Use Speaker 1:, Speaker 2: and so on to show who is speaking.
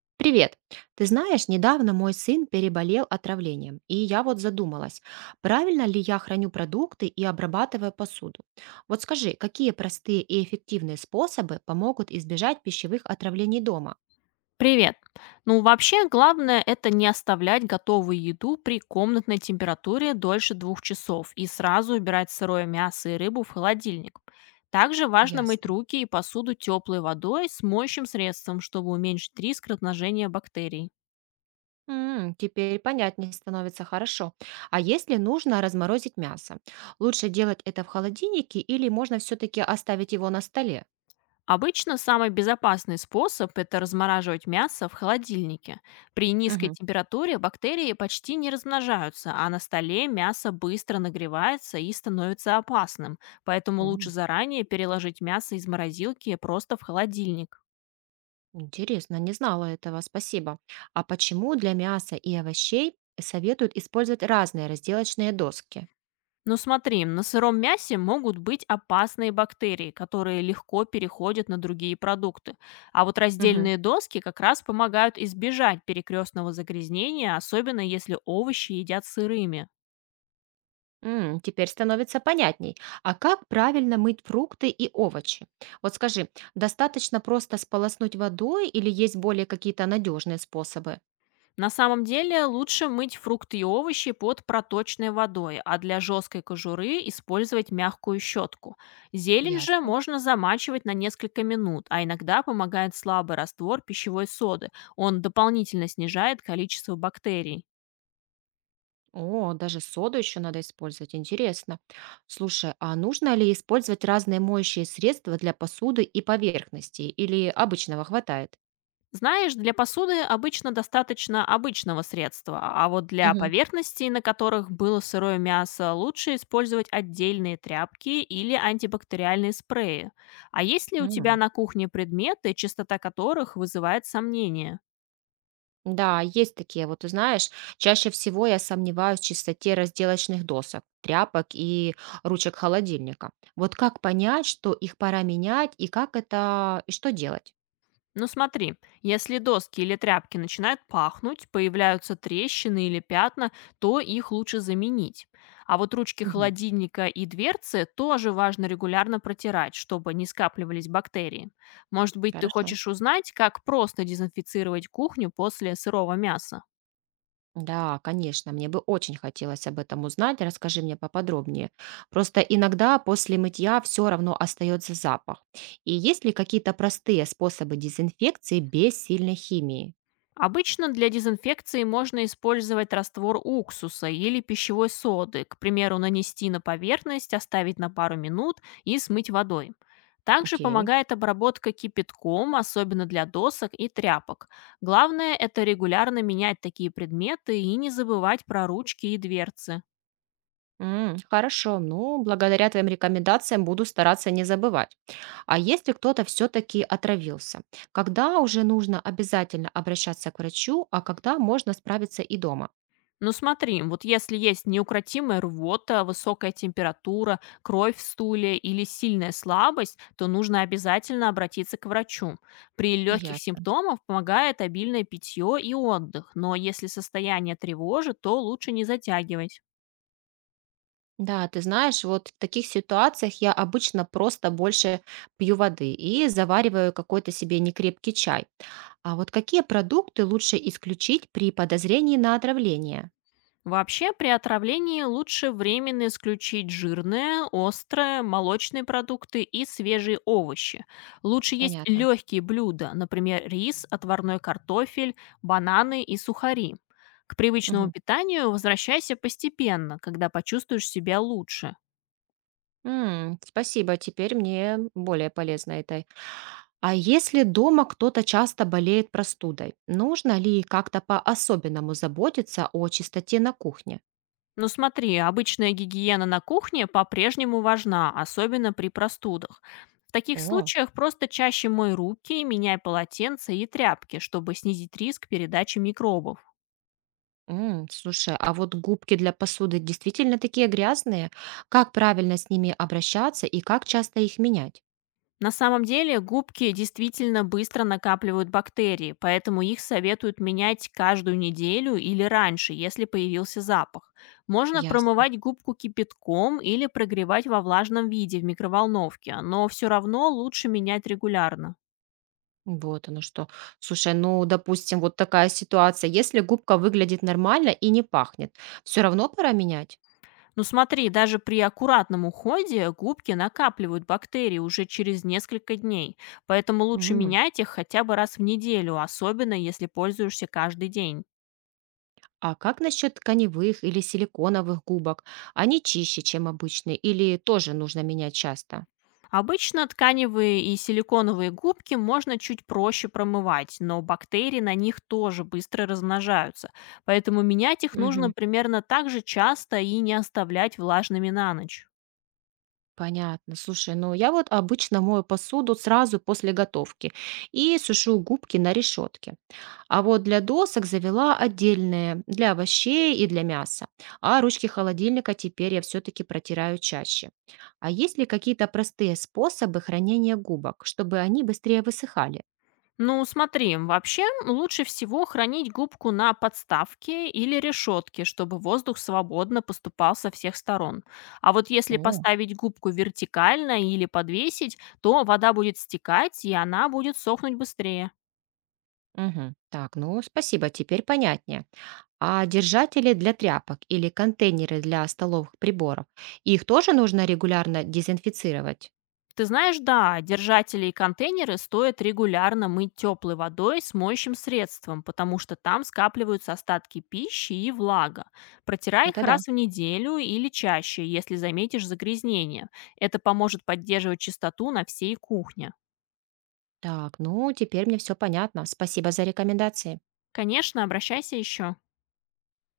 Speaker 1: Привет. Ты знаешь, недавно мой сын переболел отравлением, и я вот задумалась, правильно ли я храню продукты и обрабатываю посуду. Вот скажи, какие простые и эффективные способы помогут избежать пищевых отравлений дома?
Speaker 2: Привет. Ну, вообще, главное это не оставлять готовую еду при комнатной температуре дольше 2 часов и сразу убирать сырое мясо и рыбу в холодильник. Также важно мыть
Speaker 1: Ясно.
Speaker 2: руки и посуду теплой водой с моющим средством, чтобы уменьшить риск размножения бактерий.
Speaker 1: Теперь понятнее становится хорошо. А если нужно разморозить мясо? Лучше делать это в холодильнике или можно все-таки оставить его на столе?
Speaker 2: Обычно самый безопасный способ– это размораживать мясо в холодильнике. При низкой
Speaker 1: Мгм.
Speaker 2: температуре бактерии почти не размножаются, а на столе мясо быстро нагревается и становится опасным, поэтому лучше
Speaker 1: М.
Speaker 2: заранее переложить мясо из морозилки просто в холодильник.
Speaker 1: Интересно, не знала этого, спасибо. А почему для мяса и овощей советуют использовать разные разделочные доски?
Speaker 2: Но смотри, на сыром мясе могут быть опасные бактерии, которые легко переходят на другие продукты. А вот
Speaker 1: Мгм.
Speaker 2: раздельные доски как раз помогают избежать перекрестного загрязнения, особенно если овощи едят сырыми.
Speaker 1: Теперь становится понятней. А как правильно мыть фрукты и овощи? Вот скажи, достаточно просто сполоснуть водой или есть более какие-то надежные способы?
Speaker 2: На самом деле лучше мыть фрукты и овощи под проточной водой, а для жесткой кожуры использовать мягкую щетку. Зелень же
Speaker 1: Ясно.
Speaker 2: можно замачивать на несколько минут, а иногда помогает слабый раствор пищевой соды. Он дополнительно снижает количество бактерий.
Speaker 1: О, даже соду еще надо использовать, интересно. Слушай, а нужно ли использовать разные моющие средства для посуды и поверхностей, или обычного хватает?
Speaker 2: Знаешь, для посуды обычно достаточно обычного средства, а вот для
Speaker 1: Мгм.
Speaker 2: поверхностей, на которых было сырое мясо, лучше использовать отдельные тряпки или антибактериальные спреи. А есть ли у тебя
Speaker 1: М.
Speaker 2: на кухне предметы, чистота которых вызывает сомнения?
Speaker 1: Да, есть такие. Вот ты знаешь, чаще всего я сомневаюсь в чистоте разделочных досок, тряпок и ручек холодильника. Вот как понять, что их пора менять и и что делать?
Speaker 2: Ну смотри, если доски или тряпки начинают пахнуть, появляются трещины или пятна, то их лучше заменить. А вот ручки
Speaker 1: Мгм.
Speaker 2: холодильника и дверцы тоже важно регулярно протирать, чтобы не скапливались бактерии. Может быть, ты
Speaker 1: Хорошо.
Speaker 2: хочешь узнать, как просто дезинфицировать кухню после сырого мяса?
Speaker 1: Да, конечно, мне бы очень хотелось об этом узнать. Расскажи мне поподробнее. Просто иногда после мытья все равно остается запах. И есть ли какие-то простые способы дезинфекции без сильной химии?
Speaker 2: Обычно для дезинфекции можно использовать раствор уксуса или пищевой соды, к примеру, нанести на поверхность, оставить на пару минут и смыть водой. Также
Speaker 1: Окей.
Speaker 2: помогает обработка кипятком, особенно для досок и тряпок. Главное– это регулярно менять такие предметы и не забывать про ручки и дверцы.
Speaker 1: Хорошо, ну, благодаря твоим рекомендациям буду стараться не забывать. А если кто-то все-таки отравился, когда уже нужно обязательно обращаться к врачу, а когда можно справиться и дома?
Speaker 2: Ну смотри, вот если есть неукротимая рвота, высокая температура, кровь в стуле или сильная слабость, то нужно обязательно обратиться к врачу. При легких
Speaker 1: Ясно.
Speaker 2: симптомах помогает обильное питье и отдых, но если состояние тревожит, то лучше не затягивать.
Speaker 1: Да, ты знаешь, вот в таких ситуациях я обычно просто больше пью воды и завариваю какой-то себе некрепкий чай. А вот какие продукты лучше исключить при подозрении на отравление?
Speaker 2: Вообще, при отравлении лучше временно исключить жирные, острые, молочные продукты и свежие овощи. Лучше есть
Speaker 1: Понятно.
Speaker 2: легкие блюда, например, рис, отварной картофель, бананы и сухари. К привычному
Speaker 1: Мгм.
Speaker 2: питанию возвращайся постепенно, когда почувствуешь себя лучше.
Speaker 1: Спасибо, теперь мне более полезно это. А если дома кто-то часто болеет простудой, нужно ли как-то по-особенному заботиться о чистоте на кухне?
Speaker 2: Ну смотри, обычная гигиена на кухне по-прежнему важна, особенно при простудах. В таких
Speaker 1: О,
Speaker 2: случаях просто чаще мой руки, меняй полотенца и тряпки, чтобы снизить риск передачи микробов.
Speaker 1: слушай, а вот губки для посуды действительно такие грязные? Как правильно с ними обращаться и как часто их менять?
Speaker 2: На самом деле губки действительно быстро накапливают бактерии, поэтому их советуют менять каждую неделю или раньше, если появился запах. Можно
Speaker 1: Ясно.
Speaker 2: промывать губку кипятком или прогревать во влажном виде в микроволновке, но все равно лучше менять регулярно.
Speaker 1: Вот оно что. Слушай, ну, допустим, вот такая ситуация. Если губка выглядит нормально и не пахнет, все равно пора менять?
Speaker 2: Ну смотри, даже при аккуратном уходе губки накапливают бактерии уже через несколько дней, поэтому лучше
Speaker 1: М.
Speaker 2: менять их хотя бы раз в неделю, особенно если пользуешься каждый день.
Speaker 1: А как насчет тканевых или силиконовых губок? Они чище, чем обычные, или тоже нужно менять часто?
Speaker 2: Обычно тканевые и силиконовые губки можно чуть проще промывать, но бактерии на них тоже быстро размножаются, поэтому менять их нужно
Speaker 1: Мгм.
Speaker 2: примерно так же часто и не оставлять влажными на ночь.
Speaker 1: Понятно. Слушай, ну я вот обычно мою посуду сразу после готовки и сушу губки на решетке. А вот для досок завела отдельные для овощей и для мяса. А ручки холодильника теперь я все-таки протираю чаще. А есть ли какие-то простые способы хранения губок, чтобы они быстрее высыхали?
Speaker 2: Ну, смотри, вообще лучше всего хранить губку на подставке или решетке, чтобы воздух свободно поступал со всех сторон. А вот если
Speaker 1: О.
Speaker 2: поставить губку вертикально или подвесить, то вода будет стекать, и она будет сохнуть быстрее.
Speaker 1: Мгм. Так, ну спасибо, теперь понятнее. А держатели для тряпок или контейнеры для столовых приборов, их тоже нужно регулярно дезинфицировать?
Speaker 2: Ты знаешь, да, держатели и контейнеры стоит регулярно мыть теплой водой с моющим средством, потому что там скапливаются остатки пищи и влага. Протирай их
Speaker 1: Это да.
Speaker 2: раз в неделю или чаще, если заметишь загрязнение. Это поможет поддерживать чистоту на всей кухне.
Speaker 1: Так, ну теперь мне все понятно. Спасибо за рекомендации.
Speaker 2: Конечно, обращайся еще.